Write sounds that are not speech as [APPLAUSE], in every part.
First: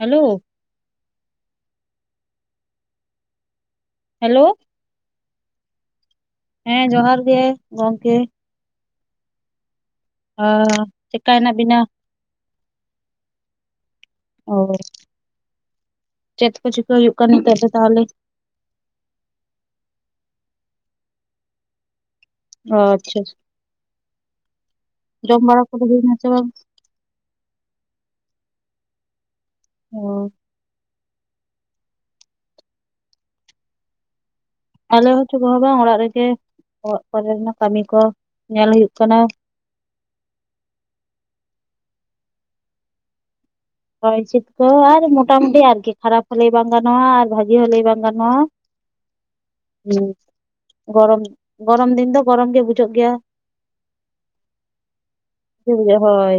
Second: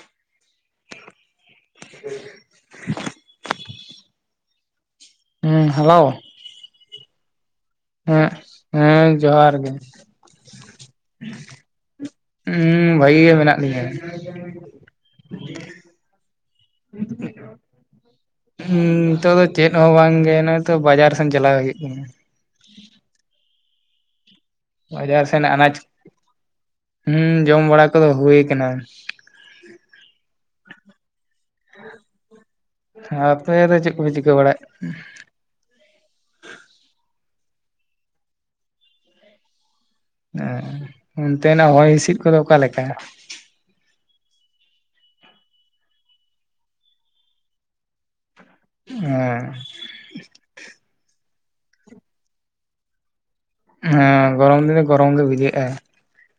Hello. [INAUDIBLE] Hello ᱦᱮᱸ hello ᱦᱮᱸ ᱡᱚᱦᱟᱨ ᱜᱮ᱾ ᱜᱚᱝᱠᱮ ᱦᱮᱸ ᱦᱮᱸ ᱡᱚᱦᱟᱨ ᱜᱮ᱾ ᱪᱤᱠᱟ ᱦᱮᱱᱟᱜ ᱵᱤᱱᱟ? ᱦᱮᱸ ᱵᱷᱟᱹᱜᱤ ᱜᱮ ᱢᱮᱱᱟᱜ ᱞᱤᱧᱟᱹ᱾ ᱚ ᱪᱮᱫ ᱠᱚ ᱪᱤᱠᱟᱹ ᱦᱩᱭᱩᱜ ᱠᱟᱱ ᱱᱤᱛᱚᱜ ᱫᱚ ᱛᱟᱦᱚᱞᱮ? ᱦᱮᱸ ᱱᱤᱛᱚᱜ ᱫᱚ ᱪᱮᱫ ᱦᱚᱸ ᱵᱟᱝᱜᱮ, ᱱᱚᱤᱛᱚ ᱵᱟᱡᱟᱨ ᱥᱮᱱ ᱪᱟᱞᱟᱣ ᱦᱩᱭᱩᱜ ᱠᱟᱱᱟ᱾ ᱚ ᱟᱪᱪᱷᱟ, ᱡᱚᱢ ᱵᱟᱲᱟ ᱠᱚᱫᱚ ᱦᱩᱭᱱᱟ ᱥᱮ ᱵᱟᱝ? ᱦᱩᱢ ᱡᱚᱢ ᱵᱟᱲᱟ ᱠᱚᱫᱚ ᱦᱩ ᱠᱟᱱᱟ᱾ [UNINTELLIGIBLE] ᱟᱯᱮ ᱫᱚ ᱪᱮᱫ ᱠᱚᱞᱮ ᱪᱤᱠᱟᱹ ᱵᱟᱲᱟᱭ ᱮᱫᱟ? ᱟᱞᱮ ᱦᱚᱸ ᱪᱮ ᱠᱚ ᱦᱚᱸ ᱵᱟᱝ ᱚᱲᱟᱜ ᱨᱮᱜᱮ ᱚᱲᱟᱜ ᱠᱚᱨᱮᱱᱟᱜ ᱠᱟᱹᱢᱤ ᱠᱚ ᱧᱮᱞ ᱦᱩᱭᱩᱜ ᱠᱟᱱᱟ᱾ ᱦᱮ ᱚᱱᱛᱮ ᱱᱟᱜ ᱦᱚᱭ ᱦᱤᱸᱥᱤᱫ ᱠᱚᱫᱚ ᱚᱠᱟ ᱞᱮᱠᱟ? ᱦᱚᱭ ᱦᱥᱤᱫ ᱠᱚ ᱟᱨ ᱢᱚᱴᱟᱢᱩᱴᱤ ᱟᱨᱠᱤ ᱠᱷᱟᱨᱟᱯ ᱦᱚ ᱞᱟᱹᱭ ᱵᱟᱝ ᱜᱟᱱᱚᱜᱼᱟ ᱟᱨ ᱵᱷᱟᱹᱜᱤ ᱦᱚᱞᱟᱹᱭ ᱵᱟᱝ ᱜᱟᱱᱚᱜᱼᱟ᱾ ᱦᱮᱸ ᱦᱮᱸ ᱜᱚᱨᱚᱢ ᱜᱚᱨᱚᱢ ᱫᱤᱱ ᱫᱚ ᱜᱚᱨᱚᱢ ᱜᱮ ᱵᱩᱡᱟᱹᱜ ᱜᱮᱭᱟ᱾ ᱦᱮᱸ ᱜᱚᱨᱚᱢ ᱫᱤᱱ ᱜᱚᱨᱚᱢ ᱜᱮ ᱵᱩᱡᱷᱟᱹᱜᱼᱟ᱾ ᱵᱩᱡᱷᱟᱹᱜ ᱦᱳᱭ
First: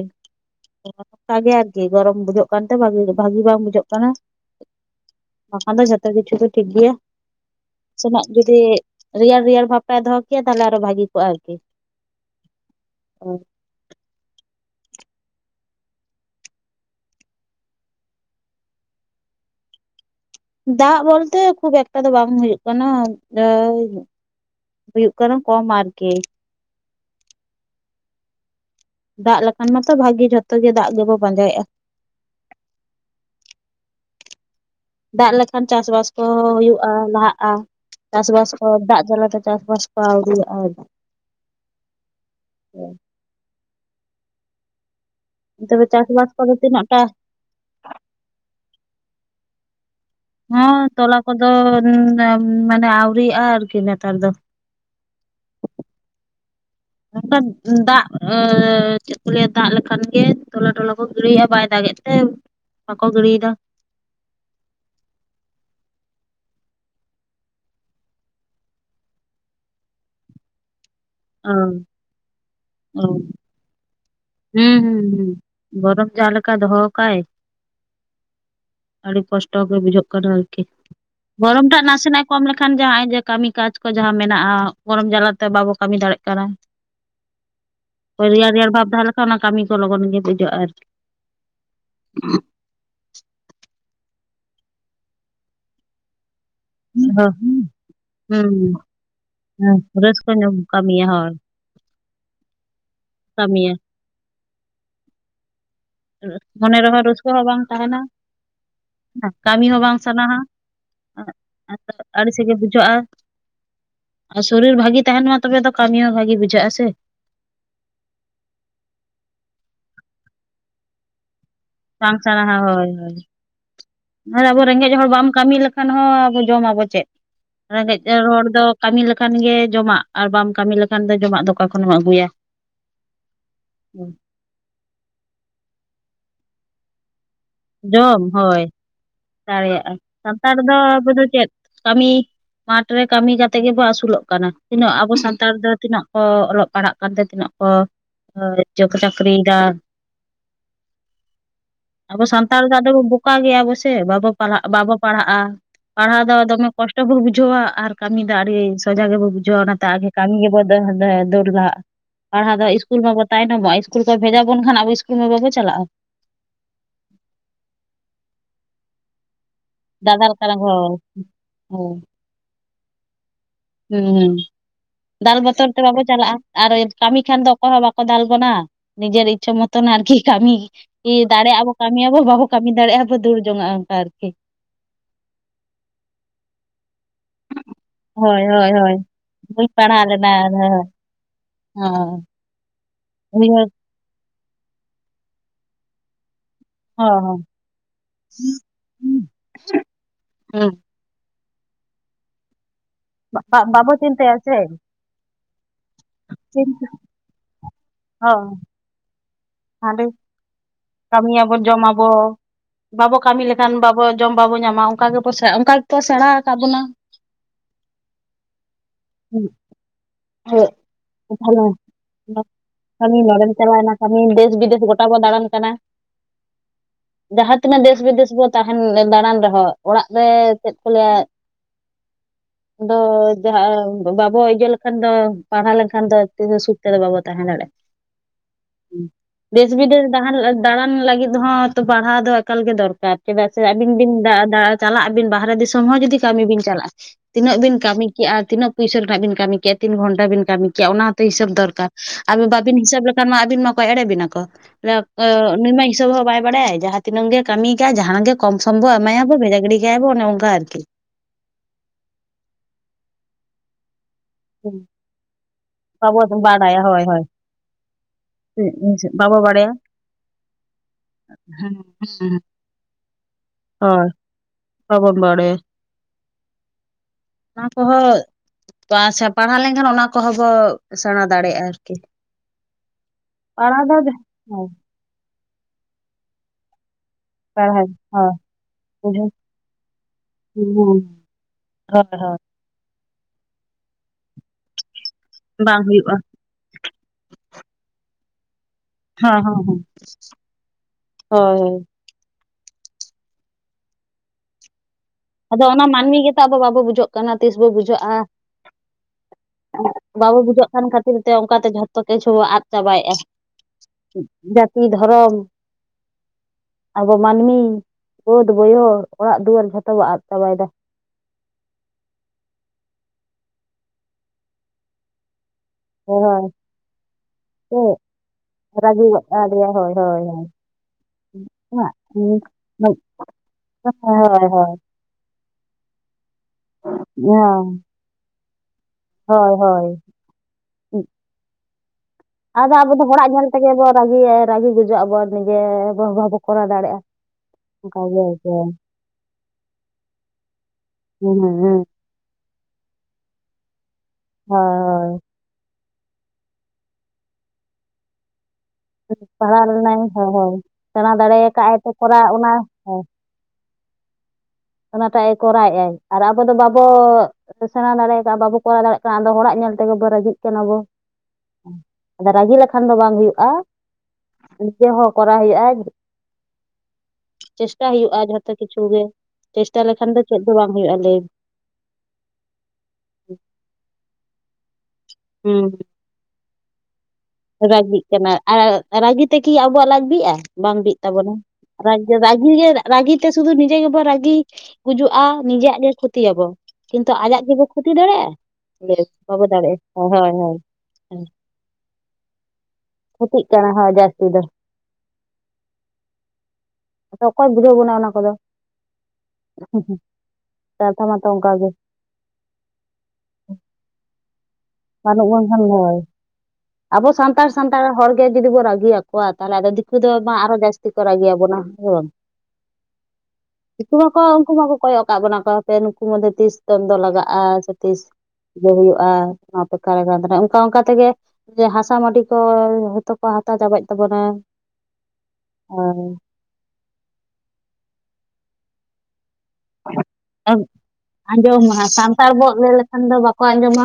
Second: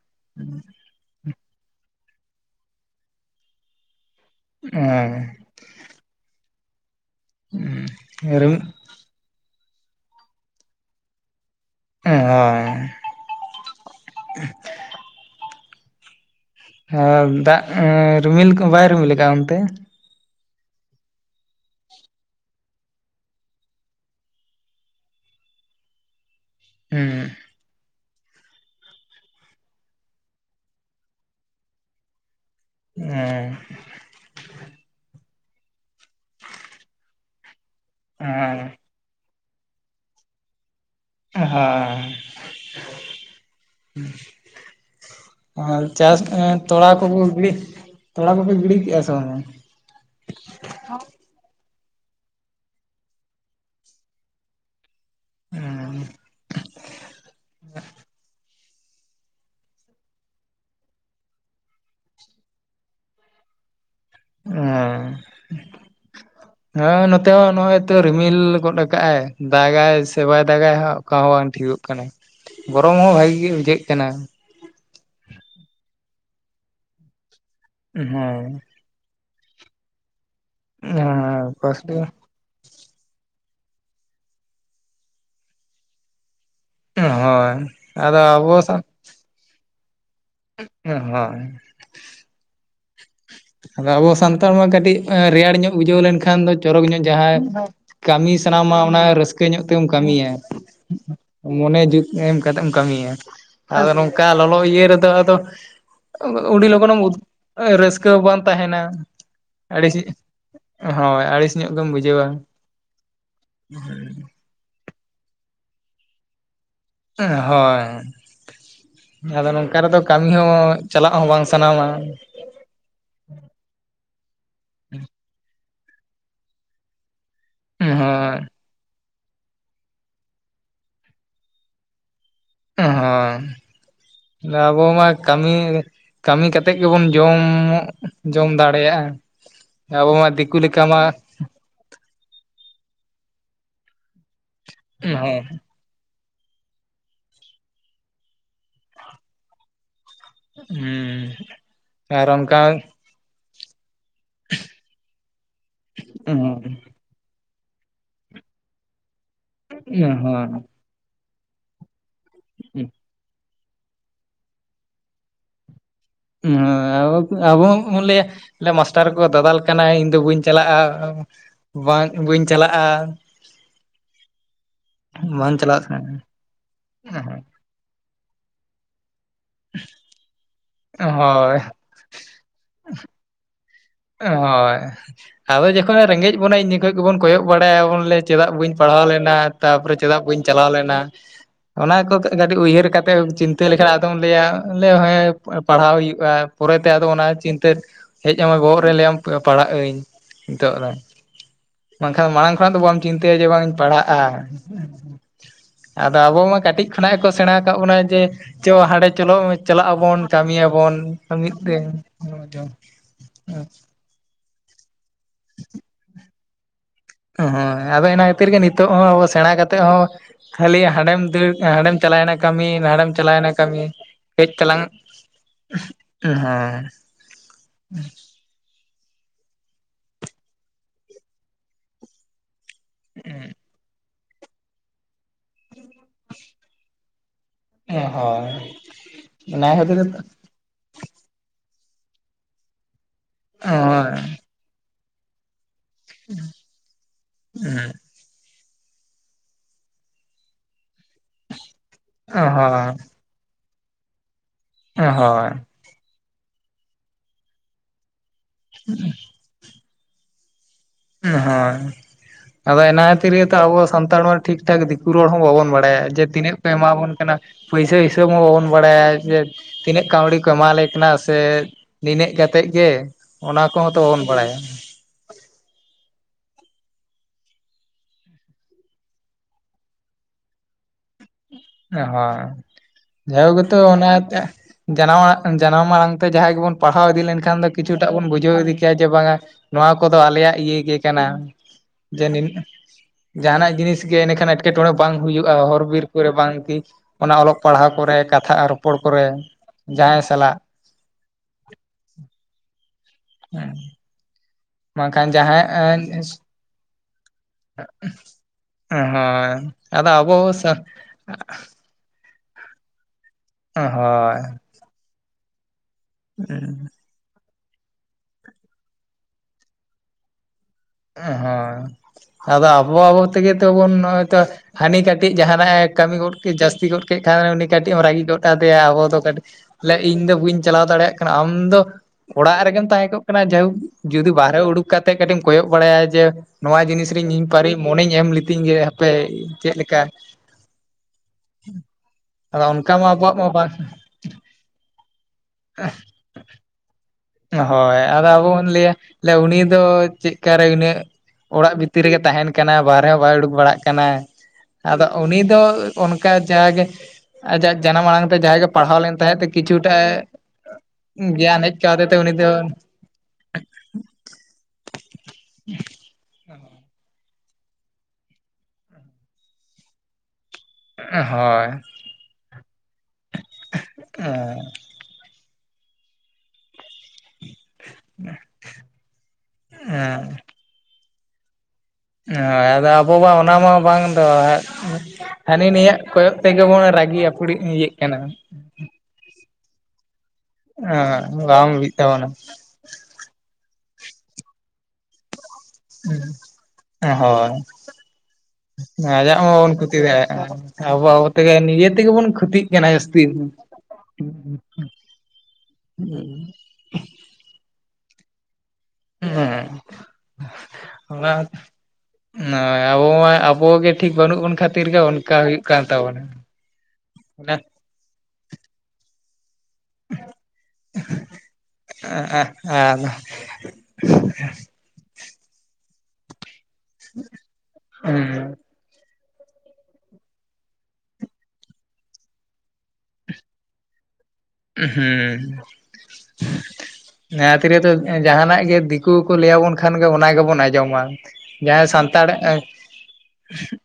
[UNINTELLIGIBLE] ᱜᱮ ᱟᱨᱠᱤ ᱜᱚᱨᱚᱢ ᱵᱩᱡᱷᱟᱹᱜ ᱠᱟᱱᱛᱮ ᱵᱷᱟᱹᱜᱤ ᱵᱟᱝ ᱵᱩᱡᱷᱟᱹᱜ ᱠᱟᱱᱟ᱾ [UNINTELLIGIBLE] ᱵᱟᱝ ᱠᱷᱟᱱ ᱫᱚ ᱡᱷᱚᱛᱚ ᱠᱤᱪᱷᱩ ᱫᱚ ᱴᱷᱤᱠ ᱜᱮᱭᱟ, ᱥᱮᱱᱚᱜ ᱨᱤᱢ ᱡᱩᱫᱤ ᱨᱮᱭᱟᱲ ᱨᱮᱭᱟᱲ ᱵᱷᱟᱵ ᱮ ᱫᱚᱦᱚ ᱠᱮᱭᱟ ᱛᱟᱦᱚᱞᱮ ᱟᱨᱚ ᱵᱷᱟᱹᱜᱤ ᱠᱚᱜᱼᱟ ᱟᱨᱠᱤ᱾ [UNINTELLIGIBLE] ᱦᱮᱸ ᱫᱟᱜ ᱨᱤᱢᱤᱞ ᱠᱚ ᱵᱟᱭ ᱨᱤᱢᱤᱞ ᱟᱠᱟᱫᱼᱟ ᱚᱱᱛᱮ? ᱫᱟᱜ ᱵᱚᱞᱛᱮ ᱠᱷᱩᱵ ᱮᱠᱴᱟ ᱫᱚ ᱵᱟᱝ ᱦᱩᱭᱩᱜ ᱠᱟᱱᱟ᱾ ᱦᱩᱭᱩᱜ ᱠᱟᱱᱟ ᱠᱚᱢ ᱟᱨᱠᱤ᱾ ᱦᱮᱸ ᱫᱟᱜ ᱞᱮᱠᱷᱟᱱ ᱢᱟᱛᱚ ᱵᱷᱟᱜᱤ ᱡᱷᱚᱛᱚ ᱜᱮ ᱫᱟᱜ ᱜᱮᱵᱚ ᱯᱟᱸᱡᱟᱭᱮᱫᱼᱟ᱾ ᱦᱮᱸ ᱫᱟᱜ ᱞᱮᱠᱷᱟᱱ ᱪᱟᱥᱵᱟᱥ ᱠᱚ ᱦᱩᱭᱩᱜᱼᱟ ᱞᱟᱦᱟᱜᱼᱟ ᱪᱟᱥᱵᱟᱥ ᱠᱚ ᱦᱮᱸ ᱫᱟᱜ ᱡᱟᱞᱟᱛᱮ ᱪᱟᱥ ᱵᱟᱥ ᱠᱚ ᱟᱹᱣᱨᱤᱭᱟ-ᱟ [INAUDIBLE] ᱦᱮᱸ ᱟᱨ ᱛᱚᱵᱮ ᱪᱟᱥ ᱪᱟᱥᱵᱟᱥ ᱠᱚᱫᱚ ᱛᱤᱱᱟᱹᱜ ᱛᱚᱲᱟ ᱴᱟ ᱠᱚᱠᱚ ᱜᱤᱰᱤ ᱛᱚᱲᱟ ᱠᱚᱠᱚ ᱜᱤᱰᱤ ᱠᱮᱫᱮᱜᱼᱟ ᱥᱮ ᱵᱟᱝ? ᱦᱮ ᱛᱚᱞᱟ ᱠᱚᱫᱚ ᱢᱟᱱᱮ ᱟᱣᱨᱤᱜᱼᱟ ᱟᱨᱠᱤ ᱱᱮᱛᱟᱨ ᱫᱚ᱾ ᱦᱮᱸ [INAUDIBLE] [INAUDIBLE] ᱫᱟᱜ ᱞᱮᱠᱷᱟᱱ ᱜᱮ ᱛᱚᱞᱟ ᱴᱚᱞᱟ ᱠᱚ ᱜᱤᱲᱤᱭᱮᱫᱼᱟ ᱵᱟᱭ ᱫᱟᱜ ᱮᱫ ᱛᱮ ᱵᱟᱠᱚ ᱜᱤᱲᱤᱭᱮᱫᱟ᱾ [UNINTELLIGIBLE] ᱦᱮᱸ ᱱᱚᱛᱮ ᱦᱚᱸ ᱱᱚᱜᱼᱚᱭ ᱛᱚ ᱨᱤᱢᱤᱞ ᱜᱚᱫ ᱠᱟᱜ ᱟᱭ ᱫᱟᱜᱟᱭ ᱥᱮ ᱵᱟᱭ ᱫᱟᱜᱟᱭ ᱦᱟᱸᱜ, ᱚᱠᱟ ᱦᱚᱸ ᱚ ᱵᱟᱝ ᱴᱷᱤᱠᱚᱜ ᱠᱟᱱᱟ, ᱜᱚᱨᱚᱢ ᱚ ᱦᱚᱸ ᱵᱷᱟᱜᱤ ᱜᱮ ᱵᱩᱡᱷᱟᱹᱜ ᱠᱟᱱᱟ᱾ ᱦᱩᱸ ᱦᱩᱸ ᱦᱩᱸ ᱜᱚᱨᱚᱢ ᱡᱟ ᱞᱮᱠᱟᱭ ᱫᱚᱦᱚ ᱠᱟᱜᱼᱟᱭ [UNINTELLIGIBLE] ᱟᱹᱰᱤ ᱠᱚᱥᱴᱚ ᱜᱮ ᱵᱩᱡᱷᱟᱹᱜ ᱠᱟᱱᱟ ᱟᱨᱠᱤ, ᱦᱮᱸ ᱜᱚᱨᱚᱢ ᱴᱟᱜ ᱱᱟᱥᱮᱱᱟᱜ ᱠᱚᱢ ᱞᱮᱠᱷᱟᱱ ᱡᱟᱦᱟᱸ ᱡᱮ ᱠᱟᱹᱢᱤ ᱠᱟᱡ ᱠᱚ ᱡᱟᱦᱟᱸ ᱢᱮᱱᱟᱜᱼᱟ ᱜᱚᱨᱚᱢ ᱡᱟᱞᱟᱛᱮ ᱵᱟᱵᱚ ᱠᱟᱹᱢᱤ ᱫᱟᱲᱮᱭᱟᱜ ᱠᱟᱱᱟ ᱦᱳᱭ ᱟᱫᱚ ᱦᱳᱭ ᱨᱮᱭᱟᱨ ᱟᱵᱚ ᱨᱮᱭᱟᱲ ᱥᱟᱱ ᱵᱷᱟᱵ ᱛᱟᱦᱮ ᱞᱮᱱᱠᱷᱟᱱ ᱚᱱᱟ ᱠᱟᱢᱤ ᱠᱚ ᱞᱚᱜᱚᱱ ᱜᱮ ᱟᱨᱠᱤ ᱦᱳᱭ [UNINTELLIGIBLE] ᱟᱫᱚ ᱟᱵᱚ ᱥᱟᱱᱛᱟᱲ ᱢᱟ ᱠᱟᱹᱴᱤᱡ ᱨᱮᱭᱟᱲ ᱧᱚᱜ ᱵᱩᱡᱷᱟᱹᱣ ᱞᱮᱱᱠᱷᱟᱱ ᱫᱚ ᱪᱚᱨᱚᱠ ᱧᱚᱜ ᱦᱚᱸ ᱡᱟᱦᱟᱸᱭ ᱠᱟᱹᱢᱤ ᱦᱩᱸ ᱥᱟᱱᱟᱢᱟ ᱚᱱᱟ ᱨᱟᱹᱥᱠᱟᱹ ᱧᱚᱜ ᱦᱮᱸ ᱛᱮᱢ ᱨᱟᱹᱥᱠᱟᱹ ᱠᱟᱹᱢᱤᱭᱟ᱾ ᱧᱚᱜ ᱠᱟᱹᱢᱤᱭᱟ ᱦᱚᱲ ᱢᱚᱱᱮ ᱡᱩᱛ ᱮᱢ ᱠᱟᱛᱮᱢ ᱠᱟᱹᱢᱤᱭᱟ᱾ ᱠᱟᱹᱢᱤᱭᱟ ᱠᱟ ᱞᱚᱞᱚ ᱤᱭᱟᱹ ᱨᱮᱫᱚ ᱟᱫᱚ ᱩᱰᱤ ᱢᱚᱱᱮ ᱞᱚᱜᱚᱱ ᱮᱢ ᱨᱮᱦᱚᱸ ᱫ ᱨᱟᱹᱥᱠᱟᱹ ᱦᱚᱸ ᱵᱟᱝ ᱨᱟᱹᱥᱼᱼ ᱛᱟᱦᱮᱱᱟ ᱨᱟᱹᱥᱠᱟᱹ ᱦᱚᱵᱟᱝ ᱛᱟᱦᱮᱱᱟ ᱠᱟᱹᱢᱤ ᱦᱚᱸ ᱵᱟᱝ ᱟᱹᱲᱤᱥᱤᱼᱼ ᱥᱟᱱᱟᱣᱟ ᱦᱳᱭ ᱟᱹᱲᱤᱥ ᱧᱚᱜ ᱜᱮᱢ ᱵᱩᱡᱷᱟᱹᱣᱟ ᱟᱹᱲᱤᱥ ᱦᱮᱸ ᱜᱮ ᱵᱩᱡᱷᱟᱹᱜᱼᱟ ᱟᱨ ᱥᱚᱨᱤᱨ ᱵᱷᱟᱜᱤ ᱛᱟᱦᱮᱱ ᱢᱟ ᱛᱚᱵᱮ ᱫᱚ ᱠᱟᱹᱢᱤ ᱦᱚᱸ ᱵᱷᱟᱜᱤ ᱵᱩᱡᱷᱟᱹᱜ ᱟᱥᱮ, ᱦᱳᱭ ᱟᱫᱚ ᱱᱚᱝᱠᱟ ᱨᱮᱫᱚ ᱠᱟᱹᱢᱤ ᱦᱚᱸ ᱪᱟᱞᱟᱜ ᱦᱚᱸ ᱵᱟᱝ ᱥᱮᱼᱼ [UNINTELLIGIBLE] ᱦᱳᱭ ᱦᱳᱭ ᱟᱨ ᱟᱵᱚ ᱨᱮᱸᱜᱮᱡ ᱦᱚᱲ ᱵᱟᱢ ᱠᱟᱹᱢᱤ ᱞᱮᱠᱷᱟᱱ ᱦᱚᱸ ᱟᱵᱚ ᱡᱚᱢᱟᱵᱚ ᱪᱮᱫ᱾ ᱨᱮᱸᱜᱮᱡ ᱛᱮ ᱦᱳᱭ ᱨᱚᱲ ᱫᱚᱼᱼ ᱠᱟᱹᱢᱤ ᱞᱮᱠᱷᱟᱱ ᱜᱮ ᱡᱚᱢᱟᱜ ᱟᱨ ᱵᱟᱢ ᱠᱟᱹᱢᱤ ᱞᱮᱠᱷᱟᱱ ᱫᱚ ᱡᱚᱢᱟᱜ ᱫᱚ ᱚᱠᱟ ᱠᱷᱚᱱᱮᱢ ᱟᱹᱜᱩᱭᱟ, ᱦᱳᱭ ᱦᱩᱸ ᱟᱵᱚ ᱢᱟ ᱠᱟᱹᱢᱤ ᱠᱟᱹᱢᱤ ᱠᱟᱛᱮᱜ ᱜᱮᱵᱚᱱ ᱡᱚᱢ᱾ ᱡᱚᱢ ᱦᱳᱭ ᱫᱟᱲᱮᱭᱟᱜᱼᱟ ᱟᱵᱚ ᱢᱟ ᱫᱤᱠᱩ ᱥᱟᱱᱛᱟᱲ ᱫᱚ ᱞᱮᱠᱟ ᱢᱟ ᱟᱵᱚ ᱫᱚ ᱪᱮᱫ, ᱠᱟᱹᱢᱤ ᱢᱟᱴᱷ ᱨᱮ ᱠᱟᱹᱢᱤ ᱠᱟᱛᱮ ᱜᱮᱵᱚ ᱟᱹᱥᱩᱞᱚᱜ ᱠᱟᱱᱟ ᱛᱤᱱᱟᱹᱜ ᱟᱵᱚ ᱦᱮᱸ ᱥᱟᱱᱛᱟᱲ ᱫᱚ ᱛᱤᱱᱟᱹᱜ᱾ ᱠᱚ ᱚᱞᱚᱜ ᱯᱟᱲᱦᱟᱜ ᱠᱟᱱᱛᱮ ᱛᱤᱱᱟᱹᱜ ᱠᱚ ᱪᱳᱠ ᱪᱟᱹᱠᱨᱤᱭᱫᱟ᱾ ᱦᱩᱸ ᱟᱵᱚ ᱟᱨ ᱚᱱᱠᱟ ᱥᱟᱱᱛᱟᱲ ᱫᱚ ᱟᱫᱚ ᱵᱚᱠᱟ ᱜᱮᱭᱟ ᱵᱚᱥᱮ ᱵᱟᱵᱚ ᱯᱟᱞᱦᱟᱜ ᱵᱟᱵᱚ ᱯᱟᱲᱦᱟᱜᱼᱟ ᱯᱟᱲᱦᱟᱣ ᱫᱚ ᱦᱳᱭ ᱫᱚᱢᱮ ᱠᱚᱥᱼᱼ ᱴᱚ ᱵᱚ ᱵᱩᱡᱷᱟᱹᱣᱟ ᱟᱨ ᱠᱟᱹᱢᱤ ᱫᱚ ᱟᱹᱰᱤ ᱥᱚᱡᱟ ᱜᱮᱵᱚ ᱵᱩᱡᱷᱟᱹᱣᱟ ᱚᱱᱟᱛᱮ ᱟᱜᱮ ᱠᱟᱹᱢᱤ ᱜᱮᱵᱚ ᱫᱟᱹᱲ ᱞᱟᱦᱟᱜᱼᱟ ᱯᱟᱲᱦᱟᱣ ᱫᱚ ᱤᱥᱠᱩᱞ ᱢᱟᱵᱚ ᱛᱟᱭᱱᱚᱢᱚᱜᱼᱟ ᱥᱤᱥᱠᱩᱞ ᱠᱚ ᱵᱷᱮᱡᱟ ᱵᱚᱱ ᱠᱷᱟᱱ ᱟᱵᱚ ᱤᱥᱠᱩᱞ ᱢᱟ ᱵᱟᱵᱚᱱ ᱪᱟᱞᱟᱜᱼᱟ ᱦᱩᱸ ᱟᱵᱚ ᱞᱟᱹᱭᱟ ᱢᱟᱥᱴᱟᱨ ᱠᱚ ᱫᱟᱫᱟᱞᱼᱼ ᱠᱟᱱᱟ ᱤᱧ ᱫᱚ ᱫᱟᱫᱟᱞ ᱵᱟᱹᱧ ᱠᱟᱱᱟ ᱠᱚ ᱪᱟᱞᱟᱜᱼᱟ ᱵᱟᱝ ᱵᱟᱹᱧ ᱪᱟᱞᱟᱜᱼᱟᱼᱼ ᱦᱮᱸ ᱫᱟᱞ ᱵᱚᱛᱚᱨ ᱛᱮ ᱵᱟᱵᱚ ᱥᱟᱱᱟᱧᱟ᱾ ᱪᱟᱞᱟᱜᱼᱟ ᱟᱨ ᱠᱟᱹᱢᱤ ᱠᱷᱟᱱ ᱫᱚᱼᱼ ᱚᱠᱚᱭ ᱦᱚᱸ ᱵᱟᱠᱚ ᱫᱟᱞ ᱵᱚᱱᱟ ᱱᱤᱡᱮᱨ ᱤᱪᱪᱷᱟᱹ ᱢᱚᱛᱚᱱ ᱟᱨᱠᱤ ᱠᱟᱹᱢᱤ ᱫᱟᱲᱮ ᱦᱳᱭ ᱟᱵᱚᱼᱼ ᱠᱟᱹᱢᱤᱭᱟᱵᱚ ᱵᱟᱵᱚ ᱠᱟᱹᱢᱤ ᱫᱟᱲᱮᱭᱟᱜᱼᱟ ᱵᱚ ᱫᱟᱹᱲ ᱡᱚᱝᱟᱜᱼᱟ ᱟᱨᱠᱤ ᱦᱳᱭ ᱟᱫᱚ ᱡᱚᱠᱷᱚᱱ ᱨᱮᱸᱜᱮᱡ ᱵᱚᱱᱟᱭ ᱤᱱᱟᱹ ᱠᱷᱚᱱ ᱜᱮᱵᱚᱱ ᱠᱚᱭᱚᱜ ᱵᱟᱲᱟᱭᱟ ᱟᱵᱚᱱ ᱞᱟᱹᱭᱟ ᱦᱳᱭ ᱪᱮᱫᱟᱜ ᱦᱳᱭ ᱵᱟᱹᱧ ᱦᱳᱭ ᱯᱟᱲᱦᱟᱣ ᱞᱮᱱᱟ ᱵᱟᱹᱧ ᱛᱟᱨᱯᱚᱨᱮ ᱪᱮᱫᱟᱜ ᱵᱟᱹᱧ ᱪᱟᱞᱟᱣ ᱞᱮᱱᱟᱼᱼ ᱦᱳᱭ ᱠᱟᱹᱴᱤᱡ ᱩᱭᱦᱟᱹᱨ ᱠᱟᱛᱮᱢ ᱪᱤᱱᱛᱟᱹ ᱞᱮᱠᱷᱟᱱ ᱟᱫᱚᱢ ᱞᱟᱹᱭᱟ ᱞᱟᱹᱭᱟᱢ ᱦᱮᱸ ᱯᱟᱲᱦᱟᱣ ᱦᱩᱭᱩᱜᱼᱟ, ᱯᱚᱨᱮᱛᱮ ᱟᱫᱚ ᱚᱱᱟ ᱦᱚᱸ ᱪᱤᱱᱛᱟᱹ ᱦᱮᱡ ᱟᱢᱟ ᱵᱚᱦᱚᱜ ᱨᱮ ᱞᱟᱹᱭᱟᱢ ᱦᱚᱸ ᱯᱟᱲᱦᱟᱜ ᱟᱹᱧ ᱦᱩᱸ ᱱᱤᱛᱚᱜ᱾ ᱵᱟᱝᱠᱷᱟᱱ ᱢᱟᱲᱟᱝ ᱠᱷᱚᱱᱟᱜ ᱫᱚ ᱵᱟᱢ ᱪᱤᱱᱛᱟᱹᱭᱟ ᱡᱮ ᱵᱟ ᱵᱟᱝ ᱤᱧ ᱵᱟᱵᱚ ᱯᱟᱲᱦᱟᱜᱼᱟ ᱪᱤᱱᱛᱟᱹᱭᱟ ᱥᱮ ᱟᱫᱚ ᱟᱵᱚ ᱢᱟ ᱪᱤᱱ ᱠᱟᱹᱴᱤᱡ ᱠᱷᱚᱱᱟᱜ ᱜᱮᱠᱚᱼᱼ ᱥᱮᱬᱟ ᱟᱠᱟᱫ ᱵᱚᱱᱟᱭ ᱡᱮ ᱦᱚᱸ ᱪᱚ ᱦᱟᱸᱰᱮ ᱪᱚᱞᱚ ᱪᱟᱞᱟᱜ ᱦᱟᱸᱰᱮ ᱟᱵᱚᱱ ᱠᱟᱹᱢᱤᱭᱟᱵᱚᱱ ᱵᱟᱹᱧ ᱠᱟᱹᱢᱤ ᱠᱟᱹᱢᱤᱭᱟᱵᱚ ᱛᱮ ᱡᱚᱢᱟᱵᱚ ᱟᱞᱚᱢᱟ ᱡᱚᱢ ᱵᱟᱵᱚ ᱠᱟᱹᱢᱤ ᱞᱮᱠᱷᱟᱱ ᱵᱟᱵᱚ ᱡᱚᱢ ᱵᱟᱵᱚ ᱧᱟᱢᱟ ᱚᱱᱠᱟ ᱜᱮᱵᱚ ᱥᱮ ᱚᱱᱠᱟ ᱜᱮᱠᱚ ᱥᱮᱬᱟ ᱟᱠᱟᱫ ᱵᱚᱱᱟ᱾ ᱦᱮᱸ ᱟᱫᱚ ᱤᱱᱟ ᱠᱷᱟᱹᱛᱤᱨ ᱜᱮ ᱱᱤᱛᱚᱜ ᱦᱚᱸ ᱟᱵᱚ ᱥᱮᱬᱟ ᱠᱟᱛᱮᱜ ᱦᱚᱸᱼᱼ ᱠᱷᱟᱹᱞᱤ ᱦᱟᱸᱰᱮᱢ ᱫᱟᱹᱲ ᱦᱟᱸᱰᱮᱢ ᱪᱟᱞᱟᱣᱮᱱᱟ ᱠᱟᱹᱢᱤ ᱦᱰᱮᱢ ᱠᱟᱹᱢᱤ ᱱᱚᱰᱮᱢ ᱪᱟᱞᱟᱣᱮᱱᱟ ᱠᱟᱹᱢᱤ ᱪᱟᱞᱟᱣᱱᱟ ᱠᱟᱹᱡ ᱫᱮᱥ ᱵᱤᱫᱮᱥ ᱪᱟᱞᱟᱝᱼᱼ ᱜᱚᱴᱟ ᱵᱚ ᱫᱟᱬᱟᱱ ᱠᱟᱱᱟ ᱦᱩᱸ ᱡᱟᱦᱟᱸ ᱛᱤᱱᱟᱹᱜ ᱫᱮᱥ ᱵᱤᱫᱮᱥ ᱵᱚ ᱛᱟᱦᱮᱱ, ᱫᱟᱬᱟᱱ ᱨᱮᱦᱚᱸ ᱚᱲᱟᱜ ᱨᱮ ᱪᱮᱫ ᱠᱚ ᱞᱟᱹᱭᱟᱼᱼ [INAUDIBLE] ᱟᱫᱚ ᱡᱟᱦᱟᱸ ᱵᱟᱵᱚ ᱤᱭᱟᱹ ᱞᱮᱠᱷᱟᱱ ᱫᱚ ᱯᱟᱲᱦᱟᱣ ᱞᱮᱱᱠᱷᱟᱱ ᱫᱚ ᱛᱤᱨᱮ ᱥᱩᱫ ᱛᱮᱫᱚ ᱵᱟᱵᱚ ᱛᱟᱦᱮᱸ ᱫᱟᱲᱮᱭᱟᱜᱼᱟ᱾ ᱦᱳᱭ ᱚᱱᱟ ᱫᱮᱥ ᱠᱷᱟᱹᱛᱤᱨ ᱵᱤᱫᱮᱥ ᱦᱳᱭ ᱫᱟᱦᱟᱱ ᱞᱟᱹᱜᱤᱫᱼᱼ ᱫᱟᱬᱟᱱ ᱞᱟᱹᱜᱤᱫ ᱦᱚᱸ ᱛᱚ ᱯᱟᱲᱦᱟᱣ ᱫᱚ ᱮᱠᱟᱞ ᱜᱮ ᱫᱚᱨᱠᱟᱨ, ᱪᱮᱫᱟᱜ ᱥᱮ ᱟᱹᱵᱤᱱ ᱵᱤᱱ ᱫᱟᱜᱼᱟ [INAUDIBLE] ᱪᱟᱞᱟᱜ ᱟᱵᱤᱱ ᱵᱟᱦᱨᱮ ᱫᱤᱥᱚᱢ ᱦᱚᱸ ᱡᱩᱫᱤ ᱠᱟᱹᱢᱤ ᱵᱤᱱ ᱪᱟᱞᱟᱜᱼᱟ, ᱛᱤᱱᱟᱹᱜ ᱵᱤᱱ ᱠᱟᱹᱢᱤ᱾ ᱠᱮᱜᱼᱟ ᱛᱤᱱᱟᱹᱜ ᱯᱩᱭᱥᱟᱹ ᱨᱮᱱᱟᱜ ᱵᱤᱱ ᱠᱟᱹᱢᱤ ᱠᱮᱜᱼᱟ, ᱛᱤᱱ ᱜᱷᱚᱱᱴᱟ ᱵᱤᱱ ᱠᱟᱹᱢᱤ ᱠᱮᱜᱼᱟ, ᱚᱱᱟ ᱦᱚᱸᱛᱚ ᱦᱤᱥᱟᱹᱵ ᱫᱚᱨᱠᱟᱨ᱾ ᱟᱫᱚ ᱦᱳᱭ ᱵᱟᱵᱤᱱ ᱦᱤᱥᱟᱹᱵ ᱞᱮᱠᱷᱟᱱ ᱢᱟ ᱟᱹᱵᱤᱱ ᱢᱟᱠᱚ ᱮᱲᱮ ᱵᱤᱱᱟ ᱠᱚᱼᱼ ᱦᱳᱭ ᱩᱱᱤ ᱢᱟ ᱦᱤᱥᱟᱹᱵ ᱦᱚᱸ ᱵᱟᱭ ᱵᱟᱲᱟᱭᱟ ᱡᱟᱦᱟᱸ ᱛᱤᱱᱟᱹᱜ ᱜᱮ ᱠᱟᱹᱢᱤ ᱠᱟᱜᱼᱟ, ᱡᱟᱦᱟᱱ ᱜᱮ ᱠᱚᱢ ᱥᱚᱢ ᱵᱚ ᱮᱢᱟᱭᱟ ᱵᱚ ᱵᱷᱮᱡᱟ ᱜᱤᱰᱤᱼᱼ ᱜᱮᱭᱟ ᱵᱚᱱ ᱚᱱᱠᱟ ᱟᱨᱠᱤ᱾ ᱦᱳᱭ, ᱟᱫᱚ ᱚᱱᱟ ᱠᱷᱟᱹᱛᱤᱨ ᱛᱚ ᱟᱵᱚ ᱥᱟᱱᱛᱟᱲ ᱦᱚᱲᱼᱼ ᱴᱷᱤᱠ ᱴᱷᱟᱠ ᱫᱤᱠᱩ ᱨᱚᱲ ᱦᱚᱸ ᱵᱟᱵᱚᱱ ᱵᱟᱲᱟᱭᱟ, ᱡᱮ ᱵᱟᱵᱚ ᱛᱤᱱᱟᱹᱜ ᱠᱚ ᱵᱟᱰᱟᱭᱟ ᱮᱢᱟ ᱦᱳᱭ ᱵᱚᱱ ᱦᱳᱭ ᱠᱟᱱᱟ, ᱯᱩᱭᱥᱟᱹ ᱦᱤᱥᱟᱹᱵ ᱦᱚᱸ ᱵᱟᱵᱚᱱ ᱵᱟᱲᱟᱭᱟ ᱵᱟᱵᱚ ᱡᱮᱼᱼ ᱵᱟᱲᱟᱭᱟ ᱛᱤᱱᱟᱹᱜ ᱠᱟᱹᱣᱰᱤ ᱠᱚ ᱮᱢᱟᱞᱮ ᱠᱟᱱᱟ, ᱥᱮ ᱦᱮᱸ ᱛᱤᱱᱟᱹᱜ ᱦᱮᱸ ᱠᱟᱛᱮᱜ ᱜᱮ ᱚᱱᱟ ᱠᱚᱦᱚᱸ ᱛᱚ ᱦᱳᱭ ᱵᱟᱵᱚᱱ ᱵᱟᱲᱟᱭᱟ᱾ ᱵᱟᱵᱚᱱ ᱵᱟᱲᱟᱭᱟ᱾ ᱚᱱᱟ ᱠᱚᱦᱚᱸ ᱵᱟᱝ ᱥᱮ ᱯᱟᱲᱦᱟᱣ ᱞᱮᱱᱠᱷᱟᱱ ᱚᱱᱟ ᱠᱚᱦᱚᱸ ᱠᱚ ᱥᱮᱬᱟ ᱫᱟᱲᱮᱭᱟᱜᱼᱟ᱾ ᱟᱨ ᱦᱚᱸ, ᱡᱟᱭᱦᱳᱠ ᱜᱮᱛᱚ ᱫᱚ ᱚᱱᱟᱛᱮ᱾ ᱦᱳᱭ ᱡᱟᱱᱟᱢ ᱟᱲ ᱡᱟᱱᱟᱢ ᱟᱲᱟᱝ ᱛᱮ ᱡᱟᱦᱟᱸᱭ ᱜᱮᱵᱚᱱ ᱯᱟᱲᱦᱟᱣ ᱤᱫᱤ ᱞᱮᱱ ᱠᱷᱟᱱ ᱫᱚ ᱯᱟᱲᱦᱟᱣ ᱠᱤᱪᱷᱩᱴᱟᱜ ᱵᱚᱱ ᱦᱳᱭ ᱵᱩᱡᱷᱟᱹᱣ ᱤᱫᱤ ᱠᱮᱭᱟ ᱡᱮ, ᱵᱩᱡᱷᱟᱹᱣ ᱵᱟᱝᱟ ᱱᱚᱣᱟ ᱠᱚᱫᱚ ᱟᱞᱮᱭᱟᱜ ᱤᱭᱟᱹ ᱜᱮ ᱠᱟᱱᱟ᱾ ᱦᱳᱭ ᱡᱮ ᱦᱳᱭ ᱱᱤᱱ ᱡᱟᱸᱦᱟᱱᱟᱜ ᱡᱤᱱᱤᱥ ᱜᱮ ᱮᱱᱮᱠᱷᱟᱱ ᱮᱴᱠᱮᱴᱚᱬᱮ ᱵᱟᱝ ᱦᱩᱭᱩᱜ-ᱟ, ᱦᱚᱨ ᱵᱟᱝ ᱵᱤᱨ ᱦᱩᱭᱩᱜᱼᱟ ᱠᱚᱨᱮ ᱵᱟᱝ᱾ ᱠᱤ ᱚᱱᱟ ᱚᱞᱚᱜ ᱯᱟᱲᱦᱟᱣ ᱠᱚᱨᱮ, ᱠᱟᱛᱷᱟ ᱨᱚᱯᱚᱲ ᱠᱚᱨᱮ ᱦᱮᱸ ᱦᱮᱸ ᱦᱮᱸ ᱡᱟᱦᱟᱸᱭ ᱥᱟᱞᱟᱜ᱾ ᱦᱳᱭ ᱦᱳᱭ᱾ ᱦᱮᱸ᱾ ᱵᱟᱝᱠᱷᱟᱱ ᱟᱫᱚ ᱚᱱᱟ ᱢᱟᱹᱱᱢᱤ ᱡᱟᱦᱟᱸᱭ ᱜᱮᱛᱚ ᱟᱵᱚ ᱵᱟᱵᱚ ᱵᱩᱡᱷᱟᱹᱜ ᱠᱟᱱᱟ ᱛᱤᱥ ᱵᱚ ᱵᱩᱡᱷᱟᱹᱜᱼᱟ? ᱦᱳᱭ ᱟᱫᱚ ᱟᱵᱚ ᱵᱟᱵᱚ ᱵᱩᱡᱷᱟᱹᱜ ᱦᱳᱭ ᱠᱟᱱ ᱠᱷᱟᱹᱛᱤᱨ ᱛᱮ ᱚᱱᱠᱟ ᱛᱮ ᱡᱷᱚᱛ ᱡᱚᱛᱛᱚ ᱠᱤᱪᱷᱩ ᱵᱚ ᱟᱫ ᱪᱟᱵᱟᱭᱮᱜᱼᱟ ᱦᱳᱭ ᱡᱟᱹᱛᱤ ᱫᱷᱚᱨᱚᱢ᱾ ᱦᱮᱸ᱾ ᱟᱵᱚ ᱢᱟᱹᱱᱢᱤ ᱵᱟᱹᱫᱽ ᱵᱟᱹᱭᱦᱟᱹᱲ ᱚᱲᱟᱜ ᱫᱩᱣᱟᱹᱨ ᱡᱷᱚᱛᱚ ᱵᱚ ᱟᱫ ᱪᱟᱵᱟᱭᱮᱫᱟ᱾ ᱦᱚᱸ, ᱟᱫᱚ ᱟᱵᱚ ᱟᱵᱚ ᱛᱮᱜᱮ ᱛᱚᱵᱚᱱ ᱱᱚᱜ-ᱚᱭ ᱛᱚ ᱦᱟᱹᱱᱤ ᱠᱟᱹᱴᱤᱡ ᱡᱟᱦᱟᱸᱱᱟᱜ ᱮ ᱠᱟᱹᱢᱤ ᱦᱳᱭ ᱜᱚᱫ ᱦᱳᱭ ᱠᱮᱫ ᱡᱟᱹᱥᱛᱤ ᱜᱚᱫ ᱠᱮᱫ ᱠᱷᱟᱱ ᱩᱱᱤ ᱠᱟᱹᱴᱤᱡ ᱮᱢ ᱨᱟᱹᱜᱤ ᱜᱚᱫ ᱟᱫᱮᱭᱟ, ᱪᱮᱫ ᱟᱵᱚ ᱨᱟᱹᱜᱤ ᱫᱚ ᱜᱚᱫ ᱟᱫᱮᱭᱟ ᱦᱳᱭ ᱠᱟᱹᱴᱤᱡᱮ ᱦᱳᱭ ᱤᱧ ᱫᱚ ᱦᱳᱭ ᱵᱟᱹᱧ ᱪᱟᱞᱟᱣ ᱫᱟᱲᱮᱭᱟᱜ ᱟᱢ ᱫᱚ ᱚᱲᱟᱜ ᱨᱮᱜᱮᱢ ᱛᱟᱦᱮᱸ ᱠᱚᱜ ᱠᱟᱱᱟ ᱡᱟᱭᱦᱳᱠ ᱡᱩᱫᱤ ᱵᱟᱨᱦᱮ ᱩᱰᱩᱠ ᱠᱟᱛᱮ ᱠᱟᱹᱴᱤᱡ ᱮᱢ ᱠᱚᱭᱚᱜ ᱵᱟᱲᱟᱭᱟ ᱡᱮ ᱱᱚᱣᱟ ᱡᱤᱱᱤᱥ ᱨᱮ ᱤᱧ ᱯᱟᱨᱤ ᱢᱚᱱᱮᱧ ᱮᱢ ᱞᱤᱛᱤᱧ ᱜᱮ᱾ ᱯᱮ ᱦᱳᱭ ᱦᱳᱭ ᱪᱮᱫ ᱦᱳᱭ ᱞᱮᱠᱟ? ᱟᱫᱚ ᱟᱵᱚ ᱚᱱᱠᱟ ᱫᱚ ᱢᱟ ᱦᱚᱲᱟᱜ ᱟᱵᱚᱣᱟᱜ ᱢᱟ ᱧᱮᱞ ᱵᱟᱝ ᱛᱮᱜᱮ ᱵᱚᱱ ᱨᱟᱹᱜ ᱤᱭᱟᱹ ᱨᱟᱹᱜᱤ ᱜᱩᱡᱩᱜ-ᱟ ᱵᱚ᱾ ᱱᱤᱡᱮ ᱡᱮ ᱵᱟ ᱵᱚ ᱠᱚᱨᱟᱣ ᱫᱟᱲᱮᱜ-ᱟ᱾ ᱦᱳᱭ, ᱟᱫᱚ ᱟᱵᱚ ᱵᱚᱱ ᱞᱟᱹᱭᱟ ᱩᱱᱤ ᱫᱚ ᱪᱮᱫᱠᱟᱨᱮ ᱩᱱᱟᱹᱜ ᱦᱩᱸ ᱚᱲᱟᱜ ᱦᱩᱸ ᱵᱷᱤᱛ ᱛᱤᱨ ᱨᱮᱜᱮ ᱛᱟᱦᱮᱱ ᱠᱟᱱᱟ ᱵᱟᱨᱦᱮ ᱦᱚᱸ ᱵᱟᱭ ᱩᱰᱩᱠ ᱵᱟᱲᱟᱜ ᱠᱟᱱᱟ᱾ ᱟᱫᱚ ᱦᱳᱭ ᱩᱱᱤ ᱫᱚ ᱚᱱᱠᱟ ᱡᱟᱜᱮ ᱟᱡᱟᱜ ᱡᱟᱱᱟᱢ ᱟᱲᱟᱝ ᱛᱮ ᱡᱟᱦᱟᱸ ᱜᱮ ᱯᱟᱲᱦᱟᱣ ᱞᱮᱱ ᱛᱟᱦᱮᱸᱫ ᱛᱮ ᱯᱟᱲᱦᱟᱣ ᱞᱮᱱᱟᱭ, ᱦᱳᱭ ᱠᱤᱪᱷᱩᱴᱟᱜ ᱦᱳᱭ, ᱥᱮᱬᱟ ᱫᱟᱲᱮ ᱜᱮᱭᱟᱱ ᱦᱮᱡ ᱟᱠᱟᱜ-ᱟᱭ ᱯᱮ ᱠᱟᱣᱫᱮ ᱛᱮ ᱠᱚᱨᱟᱣ ᱩᱱᱤ ᱫᱚ ᱚᱱᱟ ᱦᱳᱭ᱾ ᱚᱱᱟᱴᱟᱜ-ᱮ ᱠᱚᱨᱟᱣᱮᱜ-ᱟᱭ᱾ ᱟᱨ ᱟᱵᱚ ᱫᱚ ᱵᱟᱵᱚ ᱥᱮᱬᱟ ᱫᱟᱲᱮᱭ ᱠᱟᱜ-ᱟ, ᱵᱟᱵᱚ ᱠᱚᱨᱟᱣ ᱫᱟᱲᱮᱭᱟᱜ ᱠᱟᱱᱟ, ᱟᱫᱚ ᱦᱚᱲᱟᱜ ᱧᱮᱞ ᱛᱮᱜᱮᱵᱚ ᱨᱟᱹᱜᱤᱜ ᱠᱟᱱᱟ ᱵᱚ᱾ ᱦᱳᱭ᱾ ᱟᱫᱚ ᱨᱟᱹᱜᱤ ᱞᱮᱠᱷᱟᱱ ᱫᱚ ᱵᱟᱝ ᱦᱩᱭᱩᱜ-ᱟ, ᱤᱭᱟᱹ ᱦᱚᱸ ᱠᱚᱨᱟᱣ ᱦᱩᱭᱩᱜᱼᱟ, ᱪᱮᱥᱴᱟᱭ ᱦᱩᱭᱩᱜᱼᱟ ᱡᱷᱚᱛᱚ ᱠᱤᱪᱷᱩ ᱜᱮ᱾ ᱪᱮᱥᱴᱟ ᱞᱮᱠᱷᱟᱱ ᱫᱚ ᱪᱮᱫ ᱫᱚ ᱵᱟᱝ ᱦᱩᱭᱩᱜ-ᱟ ᱞᱟᱹᱭ᱾ ᱦᱳᱭ, ᱟᱫᱚ ᱟᱵᱚ ᱢᱟ ᱚᱱᱟ ᱢᱟ ᱵᱟᱝ ᱫᱚ ᱦᱩᱸ ᱦᱟᱹᱱᱤ ᱱᱟᱹᱭᱟᱜ᱾ ᱠᱚᱭᱚᱜ ᱛᱮᱜᱮ ᱵᱚᱱ ᱨᱟᱜᱤᱜ-ᱟ᱾ ᱨᱟᱹᱜᱤᱜ ᱠᱟᱱᱟ ᱟᱨ ᱨᱟᱹᱜᱤ ᱛᱮ ᱠᱤ ᱟᱵᱚᱣᱟᱜ ᱞᱟᱹᱡ ᱵᱤᱜ-ᱟ? ᱵᱟᱢ ᱵᱤᱜ ᱛᱟᱵᱚᱱᱟ᱾ ᱦᱮᱸ ᱵᱟᱝ ᱵᱤᱜ ᱨᱟᱡ ᱛᱟᱵᱚᱱᱟ ᱨᱟᱹᱜᱤ ᱜᱮ ᱨᱟᱹᱜᱤ ᱛᱮ ᱥᱩᱫᱷᱩ ᱱᱤᱡᱮ ᱜᱮᱵᱚᱱ ᱨᱟᱹᱜᱤ ᱜᱩᱡᱩᱜᱼᱟ ᱱᱤᱡᱮᱭᱟᱜ ᱜᱮ ᱠᱷᱩᱛᱤᱭᱟᱵᱚ᱾ ᱠᱤᱱᱛᱩ ᱟᱡᱟᱜ ᱦᱳᱭ ᱜᱮᱵᱚ ᱠᱷᱩᱛᱤ ᱫᱟᱲᱮᱭᱟᱜ-ᱟ ᱵᱮᱥ ᱟᱡᱟᱜ ᱵᱟᱵᱚ ᱢᱟᱵᱚᱱ ᱠᱷᱚᱛᱤ ᱫᱟᱲᱮᱭᱟᱜᱼᱟ᱾ ᱦᱳᱭ ᱦᱳᱭ᱾ ᱟᱵᱚ ᱦᱳᱭ ᱟᱵᱚ ᱛᱮᱜᱮ ᱱᱤᱡᱮ ᱛᱮᱜᱮ ᱵᱚᱱ ᱠᱷᱩᱛᱤᱜ ᱠᱟᱱᱟ ᱡᱟᱹᱥᱛᱤ ᱦᱩᱸ, ᱠᱷᱚᱛᱤᱜ ᱦᱩᱸ ᱠᱟᱱᱟ ᱦᱳᱭ ᱡᱟᱹᱥᱛᱤ ᱫᱚ ᱦᱩᱸ ᱦᱩᱸ, ᱦᱩᱸ᱾ ᱟᱪᱪᱷᱟ ᱚᱠᱚᱭ ᱵᱩᱡᱷᱟᱹᱣ ᱵᱚᱱᱟᱭ ᱚᱱᱟ ᱠᱚᱫᱚ ᱦᱮᱸ ᱠᱟᱛᱷᱟ ᱢᱟᱛᱚ ᱚᱝᱠᱟ ᱜᱮ᱾ ᱱᱚᱜ-ᱚᱭ ᱟᱵᱚ ᱢᱟ, ᱟᱵᱚᱜᱮ ᱴᱷᱤᱠ ᱵᱟᱹᱱᱩᱜ ᱵᱚᱱ ᱠᱷᱟ ᱵᱟᱹᱱᱩᱜ ᱵᱚᱱ ᱠᱷᱟᱱ ᱦᱳᱭ᱾ ᱟᱵᱚ ᱥᱟᱱᱛᱟᱲ ᱟᱫᱚ ᱥᱟᱱᱛᱟᱲ ᱦᱚᱲᱜᱮ ᱡᱩᱫᱤ ᱵᱚᱱ ᱨᱟᱹᱜᱤᱭᱟᱠᱚᱣᱟ ᱛᱟᱦᱚᱞᱮ ᱟᱫᱚ ᱫᱤᱠ ᱩᱱᱠᱩ ᱫᱚ ᱵᱟᱝ ᱟᱨᱦᱚᱸ ᱡᱟᱹᱥᱛᱤ ᱠᱚ ᱨᱟᱹᱜᱤ ᱭᱟᱵᱚᱱᱟ ᱦᱳᱭ᱾ ᱩᱱᱠᱩ ᱢᱟᱠᱚ ᱩᱱᱠᱩ ᱢᱟᱠᱚ ᱠᱚᱭᱚᱜ ᱟᱠᱟᱫ ᱵᱚᱱᱟ ᱠᱚ ᱦᱟᱯᱮ ᱱᱩᱠᱩ ᱢᱚᱫᱽᱫᱷᱮ ᱛᱤᱥ ᱥᱩᱛᱟᱹᱢ ᱫᱚ ᱞᱟᱜᱟᱜ-ᱟ ᱥᱮ ᱛᱤᱥ ᱦᱩᱭᱩᱜ-ᱟ? ᱚᱱᱟ ᱯᱮᱠᱟᱨᱮ ᱠᱟᱱ ᱛᱟᱦᱮᱱᱟ ᱚᱝᱠᱟ ᱚᱝᱠᱟ ᱛᱮᱜᱮ ᱡᱮ ᱦᱟᱥᱟ ᱢᱟᱹᱴᱤ ᱠᱚ ᱦᱳᱭᱛᱚ ᱠᱚ ᱦᱟᱛᱟᱣ ᱪᱟᱵᱟᱭᱮᱫ ᱛᱟᱵᱚᱱᱟ᱾ ᱦᱩᱸ᱾ ᱮᱸ ᱛᱤ ᱨᱮᱫᱚ ᱡᱟᱸᱦᱟᱱᱟᱜ ᱜᱮ ᱫᱤᱠᱩ ᱠᱚ ᱞᱟᱹᱭᱟᱵᱚᱱ ᱠᱷᱟᱱ ᱜᱮ ᱚᱱᱟ ᱟᱨ ᱜᱮᱵᱚᱱ ᱟᱸᱡᱚᱢᱟ ᱟᱸᱡᱚᱢ ᱡᱟᱦᱟᱸᱭ ᱥᱟᱱᱛᱟᱲ ᱵᱚᱱ ᱞᱟᱹᱭ ᱞᱮᱠᱷᱟᱱ ᱫᱚ ᱵᱟᱠᱚ ᱟᱸᱡᱚᱢᱟ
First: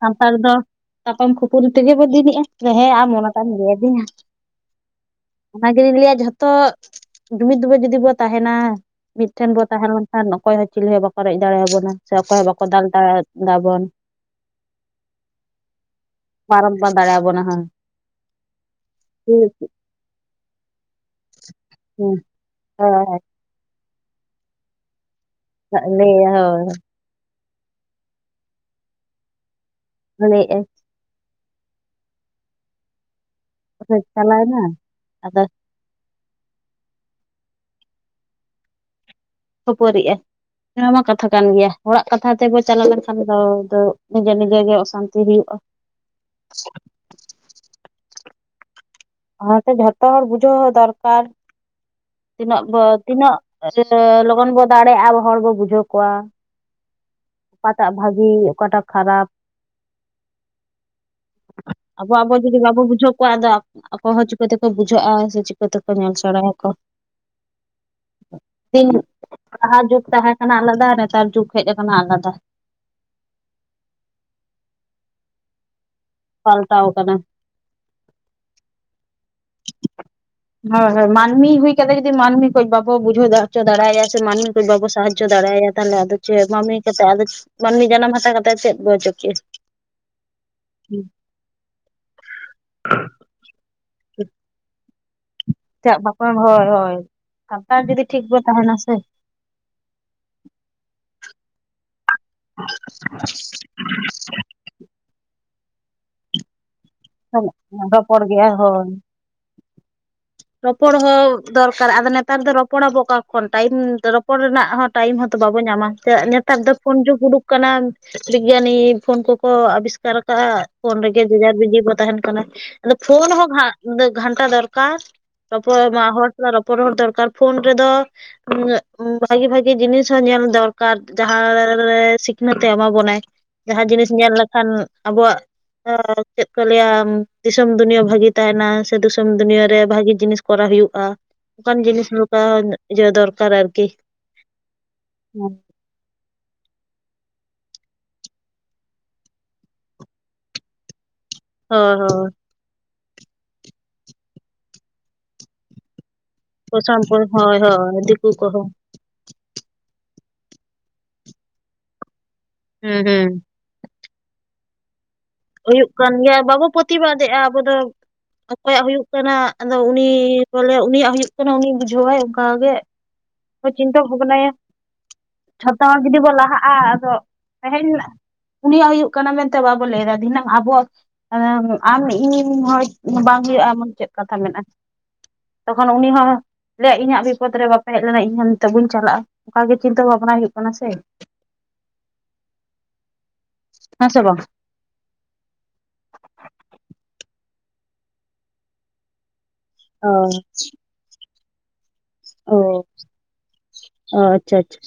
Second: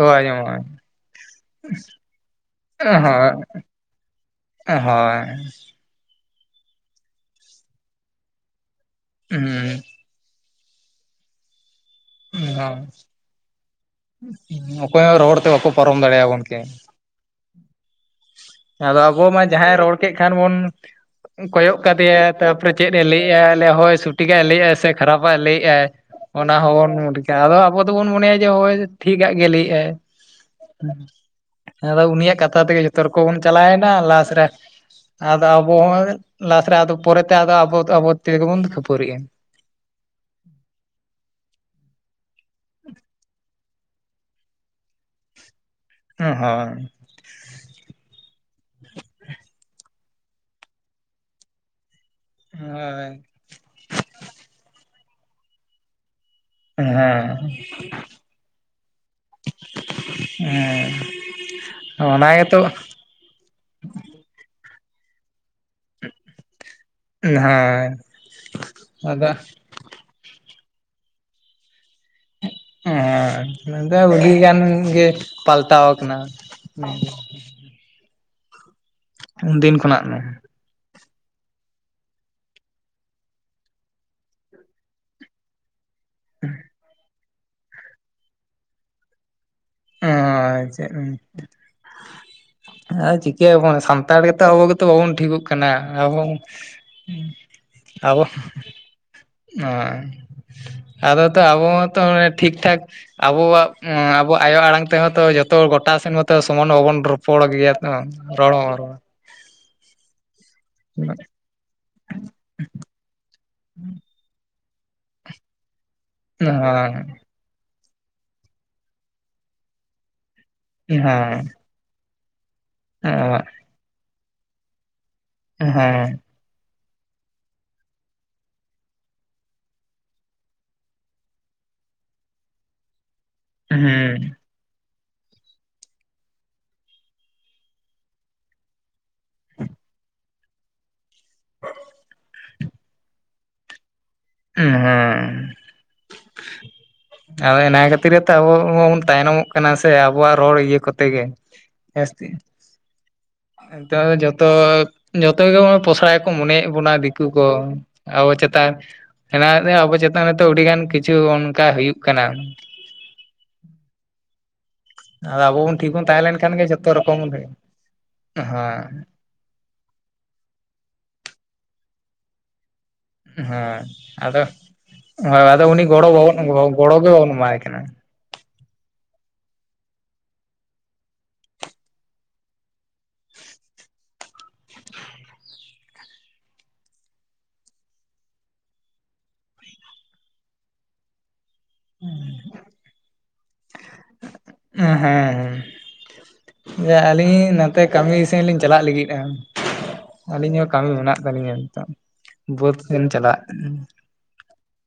ᱥᱟᱱᱛᱟᱲ ᱫᱚ [UNINTELLIGIBLE] ᱛᱟᱯᱟᱢ ᱠᱷᱩᱯᱩᱨᱤ ᱛᱮᱜᱮ ᱵᱚᱱ ᱫᱤᱱᱤᱜ-ᱟ ᱦᱮᱸ ᱟᱢ ᱚᱱᱟᱴᱟᱜ ᱦᱳᱭ ᱮᱢ ᱞᱟᱹᱭ ᱟᱫᱤᱧᱟ ᱦᱳᱭ ᱫᱚᱧ ᱞᱟᱹᱭ ᱟ ᱡᱷᱚᱛᱚ ᱫᱩᱢᱤᱫ ᱫᱩᱢᱤᱡ ᱡᱩᱫᱤ ᱵᱚ ᱛᱟᱦᱮᱱᱟ ᱦᱩᱸ ᱢᱤᱫᱴᱷᱮᱱ ᱵᱚ ᱛᱟᱦᱮᱸᱱᱟ ᱢᱤᱫ ᱞᱮᱱᱠᱷᱟ ᱟᱨ ᱚᱠᱚᱭ ᱦᱚᱸ ᱪᱤᱞᱤ ᱦᱚᱸ ᱵᱟᱠᱚ ᱨᱮᱡ ᱫᱟᱲᱮ ᱟᱵᱚᱱᱟ ᱥᱮ ᱚᱠᱚᱭ ᱦᱚᱸ ᱵᱟᱠᱚ ᱦᱳᱭ ᱫᱟᱞ ᱫᱟᱲᱮ ᱫᱟᱵᱚᱱ ᱚᱠᱚᱭ ᱦᱚᱸ ᱨᱚᱲ ᱛᱮ ᱵᱟᱠᱚ ᱯᱟᱨᱚᱢ ᱫᱟᱲᱮᱭᱟᱵᱚᱱ ᱠᱮ ᱯᱟᱨᱚᱢ ᱵᱟᱝ ᱫᱟᱲᱮᱭᱟᱵᱚᱱᱟ ᱦᱮᱸ ᱟᱫᱚ ᱟᱵᱚ ᱡᱟᱸᱦᱟᱭ ᱨᱚᱲ ᱠᱮᱫ ᱠᱷᱟᱱ ᱵᱚᱱ ᱠᱚᱭᱚᱜ ᱠᱟᱫᱮᱭᱟ ᱛᱟᱯᱚᱨᱮ ᱦᱳᱭ ᱪᱮᱫ ᱮ ᱞᱟᱹᱭ ᱮ-ᱟ ᱦᱚᱭ ᱥᱚᱴᱤᱠᱮ ᱞᱟᱹᱭ ᱮᱜ-ᱟ ᱥᱮ ᱠᱷᱟᱨᱟᱯᱟᱭ ᱞᱟᱹᱭ ᱮᱜᱟᱭ ᱞᱟᱹᱭᱟ ᱚᱱᱟ ᱦᱳᱭ ᱦᱚᱸᱵᱚᱱ ᱟᱫᱚ ᱟᱵᱚ ᱫᱚᱵᱚᱱ ᱢᱚᱱᱮᱭᱟ ᱡᱮ ᱦᱚᱭ ᱴᱷᱤᱠ ᱟᱜ ᱜᱮ ᱞᱟᱹᱭᱮᱜ ᱟᱭ ᱢᱟᱱᱮ ᱮ ᱟᱭ᱾ ᱟᱫᱚ ᱩᱱᱤᱭᱟᱜ ᱠᱟᱛᱷᱟ ᱛᱮᱜᱮ ᱡᱚᱛᱚ ᱨᱚᱠᱚᱢ ᱵᱚᱱ ᱪᱟᱞᱟᱣᱮᱱᱟ ᱚᱠᱚᱭ ᱞᱟᱥ ᱨᱮ ᱪᱟᱞᱟᱣᱮᱱᱟ ᱟᱫᱚ ᱯᱚᱭ ᱞᱟᱥ ᱨᱮ ᱟᱫᱚ ᱯᱚᱨᱮᱛᱮ ᱟᱫᱚ ᱟᱵᱚ ᱟᱵᱚ ᱛᱮᱜᱮᱵᱚᱱ ᱠᱷᱟᱹᱯᱟᱹᱨᱤᱜ-ᱟ᱾ ᱠᱷᱟᱹᱯᱟᱹᱨᱤᱜ-ᱟ ᱱᱚᱣᱟᱢᱟ ᱠᱟᱛᱷᱟ ᱠᱟᱱ ᱜᱮᱭᱟ ᱦᱚᱲᱟᱜ ᱠᱟᱛᱷᱟ ᱛᱮᱵᱚ ᱪᱟᱞᱟᱣ ᱞᱮᱱᱠᱷᱟᱱ ᱫᱚ ᱟᱫᱚ ᱱᱤᱡᱮ ᱱᱤᱡᱮ ᱜᱮ ᱚᱥᱟᱱᱛᱤ ᱦᱩᱭᱩᱜ-ᱟ᱾ ᱦᱩᱸ ᱦᱚᱭ ᱚᱱᱟᱛᱮ ᱡᱷᱚᱛᱚ ᱦᱚᱲ ᱵᱩᱡᱷᱟᱹᱣ ᱦᱚᱸ ᱫᱚᱨᱠᱟᱨ ᱛᱤᱱᱟᱹᱜ ᱵᱟᱹ ᱦᱳᱭ ᱛᱤᱱᱟᱹᱜ ᱥᱮ ᱞᱚᱜᱚᱱ ᱵᱚ ᱫᱟᱲᱮᱭᱟᱜ-ᱟ ᱟᱵᱚ ᱦᱚᱲ ᱵᱚ ᱵᱩᱡᱷᱟᱹᱣ ᱠᱚᱣᱟ᱾ ᱦᱮᱸ ᱚᱠᱟᱴᱟᱜ ᱵᱷᱟᱹᱜᱤ ᱚᱠᱟᱴᱟᱜ ᱠᱷᱟᱨᱟᱯ ᱦᱮᱸ ᱟᱵᱚ ᱚᱱᱟ ᱟᱵᱚ ᱜᱮᱛᱚ ᱡᱩᱫᱤ ᱵᱟᱵᱚᱱ ᱵᱩᱡᱷᱟᱹᱣ ᱠᱚᱣᱟ ᱟᱫᱚ ᱟᱠᱚ ᱦᱚᱸ ᱪᱩᱠᱟᱹ ᱛᱮᱠᱚ ᱵᱩᱡᱟᱹᱜ-ᱟ ᱥᱮ ᱪᱮᱫ ᱡᱚᱛᱚᱠᱚ ᱠᱚ ᱧᱮᱞ ᱥᱮᱬᱟᱭᱟᱠᱚ ᱦᱮᱸ ᱟᱫᱚ ᱞᱟᱦᱟ ᱡᱩᱜᱽ ᱛᱟᱦᱮᱸ ᱠᱟᱱᱟ ᱟᱞᱮᱫᱟ ᱱᱮᱛᱟᱨ ᱡᱩᱜᱽ ᱦᱮᱡ ᱠᱟᱱᱟ ᱟᱞᱟᱫᱟ ᱦᱮᱸ ᱫᱚ ᱱᱚᱰᱮ ᱟᱹᱰᱤ ᱜᱟᱱ ᱜᱮ ᱯᱟᱞᱴᱟᱣ ᱠᱟᱱᱟ᱾ ᱯᱟᱞᱴᱟᱣ ᱠᱟᱱᱟ ᱩᱱᱫᱤᱱ ᱠᱷᱚᱱᱟᱜ ᱢᱮ ᱦᱳᱭ ᱦᱳᱭ ᱢᱟᱹᱱᱢᱤ ᱦᱩᱭ ᱠᱟᱛᱮ ᱡᱩᱫᱤ ᱢᱟᱹᱱᱢᱤ ᱠᱷᱚᱡ ᱵᱟᱵᱚ ᱵᱩᱡᱷᱟᱹᱣ ᱫᱟᱲᱮ ᱦᱚᱪᱚ ᱫᱟᱲᱟᱭᱟ ᱥᱮ ᱢᱟᱹᱱᱢᱤ ᱠᱚ ᱵᱟᱵᱚ ᱥᱟᱦᱟᱡᱚ ᱫᱟᱲᱮᱟᱭᱟ ᱛᱟᱦᱚᱞᱮ ᱟᱫᱚ ᱪᱮᱫ ᱢᱟᱹᱱᱢᱤ ᱠᱟᱛᱮᱫ ᱟᱫᱚ ᱢᱟᱹᱱᱢᱤ ᱡᱟᱱᱟᱢ ᱦᱟᱛᱟᱣ ᱠᱟᱛᱮᱫ ᱪᱮᱫ ᱵᱚ ᱚᱪᱚ ᱠᱮᱫ-ᱟ᱾ ᱦᱚᱭ ᱪᱮᱫ ᱮᱢ ᱪᱮᱫ ᱦᱚᱸ ᱥᱟᱱᱛᱟᱲ ᱜᱮ ᱛᱚ ᱟᱵᱚ ᱜᱮᱛᱚ ᱵᱟᱵᱚᱱ ᱴᱷᱤᱠᱩᱜ ᱠᱟᱱᱟ ᱪᱮᱫ ᱟᱵᱚ ᱵᱟᱠᱚ ᱦᱳᱭ ᱦᱳᱭ ᱥᱟᱱᱛᱟᱲ ᱡᱩᱫᱤ ᱟᱵᱚ ᱴᱷᱤᱠ ᱵᱚ ᱛᱟᱦᱮᱱᱟ ᱥᱮ ᱦᱮᱸ ᱟᱫᱚ ᱛᱚ ᱟᱵᱚ ᱛᱚ ᱢᱟᱱᱮ ᱴᱷᱤᱠ ᱴᱷᱟᱠ ᱟᱵᱚᱣᱟᱜ ᱟᱵᱚᱣᱟᱜ ᱟᱭᱳ ᱟᱲᱟᱝ ᱛᱮᱦᱚᱸ ᱛᱚ ᱡᱚᱛᱚ ᱜᱚᱴᱟᱱ ᱥᱮᱱ ᱢᱚᱛᱚ ᱥᱚᱢᱟᱱ ᱦᱚᱸ ᱵᱟᱵᱚᱱ ᱨᱚ ᱨᱚᱯᱚᱲ ᱜᱮᱭᱟ ᱦᱳᱭ ᱨᱚᱯᱚᱲ ᱦᱮᱸ ᱦᱚᱸ ᱫᱚᱨᱠᱟᱨ ᱟᱫᱚ ᱱᱮᱛᱟᱨ ᱫᱚ ᱨᱚᱯᱚᱲ ᱟᱵᱚ ᱚᱠᱟ ᱴᱟᱭᱤᱢ ᱨᱚᱯᱚᱲ ᱨᱮᱱᱟᱜ ᱦᱚᱸ ᱴᱟᱭᱤᱢ ᱦᱚᱸᱛᱚ ᱵᱟᱵᱚ ᱧᱟᱢᱟ ᱥᱮ ᱱᱮᱛᱟᱨ ᱫᱚ ᱯᱷᱚᱱ ᱡᱩᱜᱽ ᱩᱰᱩᱠ ᱠᱟᱱᱟᱢ ᱵᱤᱜᱽᱜᱟᱱᱤ ᱯᱷᱳᱱ ᱠᱚᱠᱚ ᱟᱵᱤᱥᱠᱟᱨ ᱠᱟᱜ-ᱟ ᱯᱷᱳᱱ ᱦᱮᱸ ᱨᱮᱜᱮ ᱵᱮᱡᱟᱨ ᱵᱤᱡᱤᱨ ᱛᱟᱦᱮᱱ ᱠᱟᱱᱟ ᱟᱫᱚ ᱯᱷᱳᱱ ᱜᱷᱟᱱ ᱦᱚᱸ ᱜᱷᱟᱱᱴᱟ ᱫᱚᱨᱠᱟᱨ ᱨᱚᱯᱚᱲ ᱢᱟ ᱦᱮᱸ ᱦᱚᱲ ᱨᱚᱯᱚᱨ ᱦᱚᱲ ᱫᱚᱨᱠᱟᱨ ᱯᱷᱳᱱ ᱨᱮᱫᱚ ᱵᱷᱟᱜᱤ ᱵᱷᱟᱜᱤ ᱡᱤᱱᱤᱥ ᱦᱚᱸ ᱧᱮᱞ ᱫᱚᱨᱠᱟᱨ ᱡᱟᱦᱟᱸ ᱨᱮ ᱥᱤᱠᱷᱱᱟᱹᱛ ᱮ ᱮᱢᱟ ᱵᱚᱱᱟᱭ ᱡᱟᱦᱟᱸ ᱡᱤᱱᱤᱥ ᱧᱮᱞ ᱞᱮᱠᱷᱟᱱ ᱟᱵᱚᱣᱟᱜ ᱪᱮᱫ ᱠᱚ ᱞᱟᱹᱭ ᱟ ᱫᱤᱥᱚᱢ ᱫᱩᱱᱤᱭᱟᱹ ᱵᱷᱟᱹᱜᱤ ᱛᱟᱦᱮᱱᱟ ᱥᱮ ᱫᱤᱥᱚᱢ ᱫᱩᱱᱤᱭᱟᱹ ᱨᱮ ᱵᱷᱟᱜᱤ ᱡᱤᱱᱤᱥ ᱠᱚᱨᱟᱣ ᱦᱩᱭᱩᱜ-ᱟ᱾ ᱚᱱᱠᱟᱱ ᱡᱤᱱᱤᱥ ᱱᱚᱝᱠᱟ ᱤᱭᱟᱹ ᱫᱚᱨᱠᱟᱨ ᱟᱨᱠᱤ ᱦᱮᱸ ᱦᱸ [UNINTELLIGIBLE] ᱟᱫᱚ ᱚᱱᱟ ᱠᱷᱟᱹᱛᱤᱨ ᱨᱮᱛᱚ ᱟᱵᱚᱵᱚᱱ ᱛᱟᱭᱱᱚᱢᱚᱜ ᱠᱟᱱᱟ ᱥᱮ ᱟᱵᱚᱣᱟᱜ ᱨᱚᱲ ᱤᱭᱟᱹ ᱠᱚᱛᱮ ᱜᱮ ᱦᱳᱭ ᱦᱮ ᱡᱚᱛᱚ ᱡᱚᱛᱚ ᱜᱮ ᱯᱚᱥᱲᱟᱭ ᱢᱚᱱᱮᱭᱮᱫ ᱦᱳᱭ ᱵᱚᱱᱟ ᱥᱟᱢᱯᱩᱨ ᱫᱤᱠᱩ ᱠᱚ ᱦᱳᱭ ᱦᱳᱭ ᱫᱤᱠᱩ ᱟᱵᱚ ᱠᱚᱦᱚᱸ ᱪᱮᱛᱟᱱ ᱦᱮᱱᱟᱜ ᱟᱵᱚ ᱪᱮᱛᱟᱱ ᱨᱮᱛᱚ ᱟᱹᱰᱤᱜᱟᱱ ᱠᱤᱪᱷᱩ ᱚᱱᱠᱟ ᱦᱩᱭᱩᱜ ᱠᱟᱱᱟ ᱦᱩᱸ ᱦᱩᱸ ᱟᱫᱚ ᱟᱵᱚ ᱵᱚᱱ ᱦᱩᱭᱩᱜ ᱴᱷᱤᱠ ᱵᱚᱱ ᱠᱟᱱ ᱛᱟᱦᱮᱸ ᱞᱮᱱ ᱜᱮᱭᱟ, ᱠᱷᱟᱱ ᱜᱮ ᱵᱟᱵᱚ ᱡᱚᱛᱚ ᱨᱚᱠᱚᱢ ᱯᱨᱚᱛᱤᱵᱟᱫᱮᱜᱼᱟ ᱦᱮᱸ ᱟᱵᱚ ᱫᱚ, ᱚᱠᱚᱭᱟᱜ ᱦᱩᱭᱩᱜ ᱠᱟᱱᱟ, ᱟᱫᱚ ᱩᱱᱤ ᱵᱚᱞᱮ ᱩᱱᱤᱭᱟᱜ ᱦᱩᱭᱩᱜ ᱠᱟᱱᱟ ᱩᱱᱤ ᱵᱩᱡᱷᱟᱹᱣᱟᱭ ᱚᱱᱠᱟᱜ ᱜᱮ᱾ ᱦᱮᱸ ᱠᱳ ᱪᱤᱱᱛᱟᱹ ᱟᱫᱚ ᱵᱷᱟᱵᱽᱱᱟᱭᱟ᱾ ᱦᱳᱭ ᱟᱫᱚ ᱩᱱᱤ ᱡᱷᱚᱛᱚᱼᱚᱜ ᱜᱚᱲᱚ ᱡᱩᱫᱤ ᱵᱟᱵᱚᱱ ᱵᱚᱱ ᱞᱟᱦᱟᱜᱼᱟ, ᱜᱚᱲᱚ ᱜᱮ ᱟᱫᱚ᱾ ᱵᱟᱵᱚᱱ ᱮᱢᱟᱭ ᱠᱟᱱᱟ [UNINTELLIGIBLE] ᱩᱱᱤᱭᱟᱜ ᱦᱩᱭᱩᱜ ᱠᱟᱱᱟ ᱢᱮᱱᱛᱮ ᱵᱟᱵᱚ ᱞᱟᱹᱭᱫᱟ, ᱫᱷᱤᱱᱟᱹᱝ ᱟᱵᱚ ᱮᱸ ᱟᱢ ᱤᱧ ᱦᱚᱲ ᱵᱟᱝ ᱦᱩᱭᱩᱜᱼᱟ ᱮᱢᱚᱱ ᱪᱮᱫ ᱠᱟᱛᱷᱟ ᱢᱮᱱᱟᱜᱼᱟ, ᱛᱚᱠᱷᱚᱱ ᱩᱱᱤ ᱦᱚᱸ ᱞᱟᱹᱭᱟ ᱤᱧᱟᱹᱜ ᱵᱤᱯᱚᱫ ᱨᱮ ᱵᱟ ᱵᱟᱯᱮ ᱦᱮᱡ ᱞᱮᱱᱟ ᱤᱧ ᱦᱚᱸ ᱱᱤᱛᱚᱜ ᱵᱟᱧ ᱪᱟᱞᱟᱜᱼᱟ, ᱚᱱᱠᱟ ᱜᱮ ᱪᱤᱱᱛᱟᱹ ᱵᱷᱟᱵᱱᱟᱭ ᱦᱩᱭᱩᱜ ᱠᱟᱱᱟ ᱥᱮ᱾ [INAUDIBLE] ᱦᱮᱸ ᱥᱮ ᱵᱟᱸᱝ? ᱟᱸ ᱦᱮᱸᱢ, ᱟᱹᱞᱤᱧ ᱱᱚᱛᱮ ᱠᱟᱹᱢᱤ ᱥᱮᱱ ᱞᱤᱧ ᱪᱟᱞᱟᱜ ᱞᱟᱹᱜᱤᱫᱜᱼᱟ᱾ ᱚ ᱟᱹᱞᱤᱧ ᱦᱚᱸ ᱠᱟᱹᱢᱤ ᱢᱮᱱᱟᱜ ᱛᱟᱹᱟᱞᱞᱤᱧᱟ, ᱱᱤᱛᱚᱜ᱾ ᱚ ᱵᱟᱹᱫ ᱥᱮᱱ ᱪᱟᱞᱟᱜ᱾ ᱟᱪᱪᱷᱟ ᱟᱪᱪᱷᱟ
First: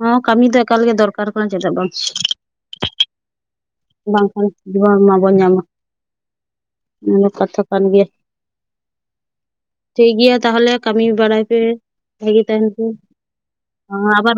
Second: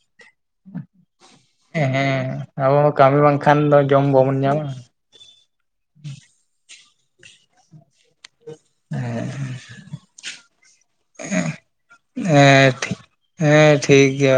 ᱦᱚᱸ ᱠᱟᱹᱢᱤ ᱫᱚ ᱮᱠᱟᱞ ᱜᱮ ᱫᱚᱨᱠᱟᱨ ᱠᱟᱱᱟ ᱪᱮᱫᱟᱜ ᱮᱸ ᱵᱟᱝ ᱦᱮᱸ ᱟᱵᱚ ᱢᱟ ᱠᱟᱹᱢᱤ ᱵᱟᱝ ᱵᱟᱝᱠᱷᱟᱱ ᱫᱚ ᱡᱚᱢ ᱵᱟᱵᱚᱱ ᱧᱟᱢᱟ᱾ ᱡᱚᱢ ᱵᱟᱵᱚᱱ ᱧᱟᱢᱟ᱾ [INAUDIBLE] ᱚᱱᱟ ᱫᱚ ᱠᱟᱛᱷᱟ ᱠᱟᱱ ᱜᱮ᱾ ᱦᱮᱸ᱾ ᱴᱷᱤᱠ ᱜᱮᱭᱟ ᱛᱟᱦᱚᱞᱮ ᱠᱟᱹᱢᱤ ᱵᱟᱲᱟᱭ ᱯᱮ, ᱵᱷᱟᱜᱤ ᱛᱟᱦᱮᱱ ᱦᱮᱸ ᱯᱮ᱾ ᱴᱷᱤᱠ ᱦᱮᱸ, ᱦᱚᱸ ᱴᱷᱤᱠ ᱜᱮᱭᱟ᱾ ᱟᱵᱟᱨ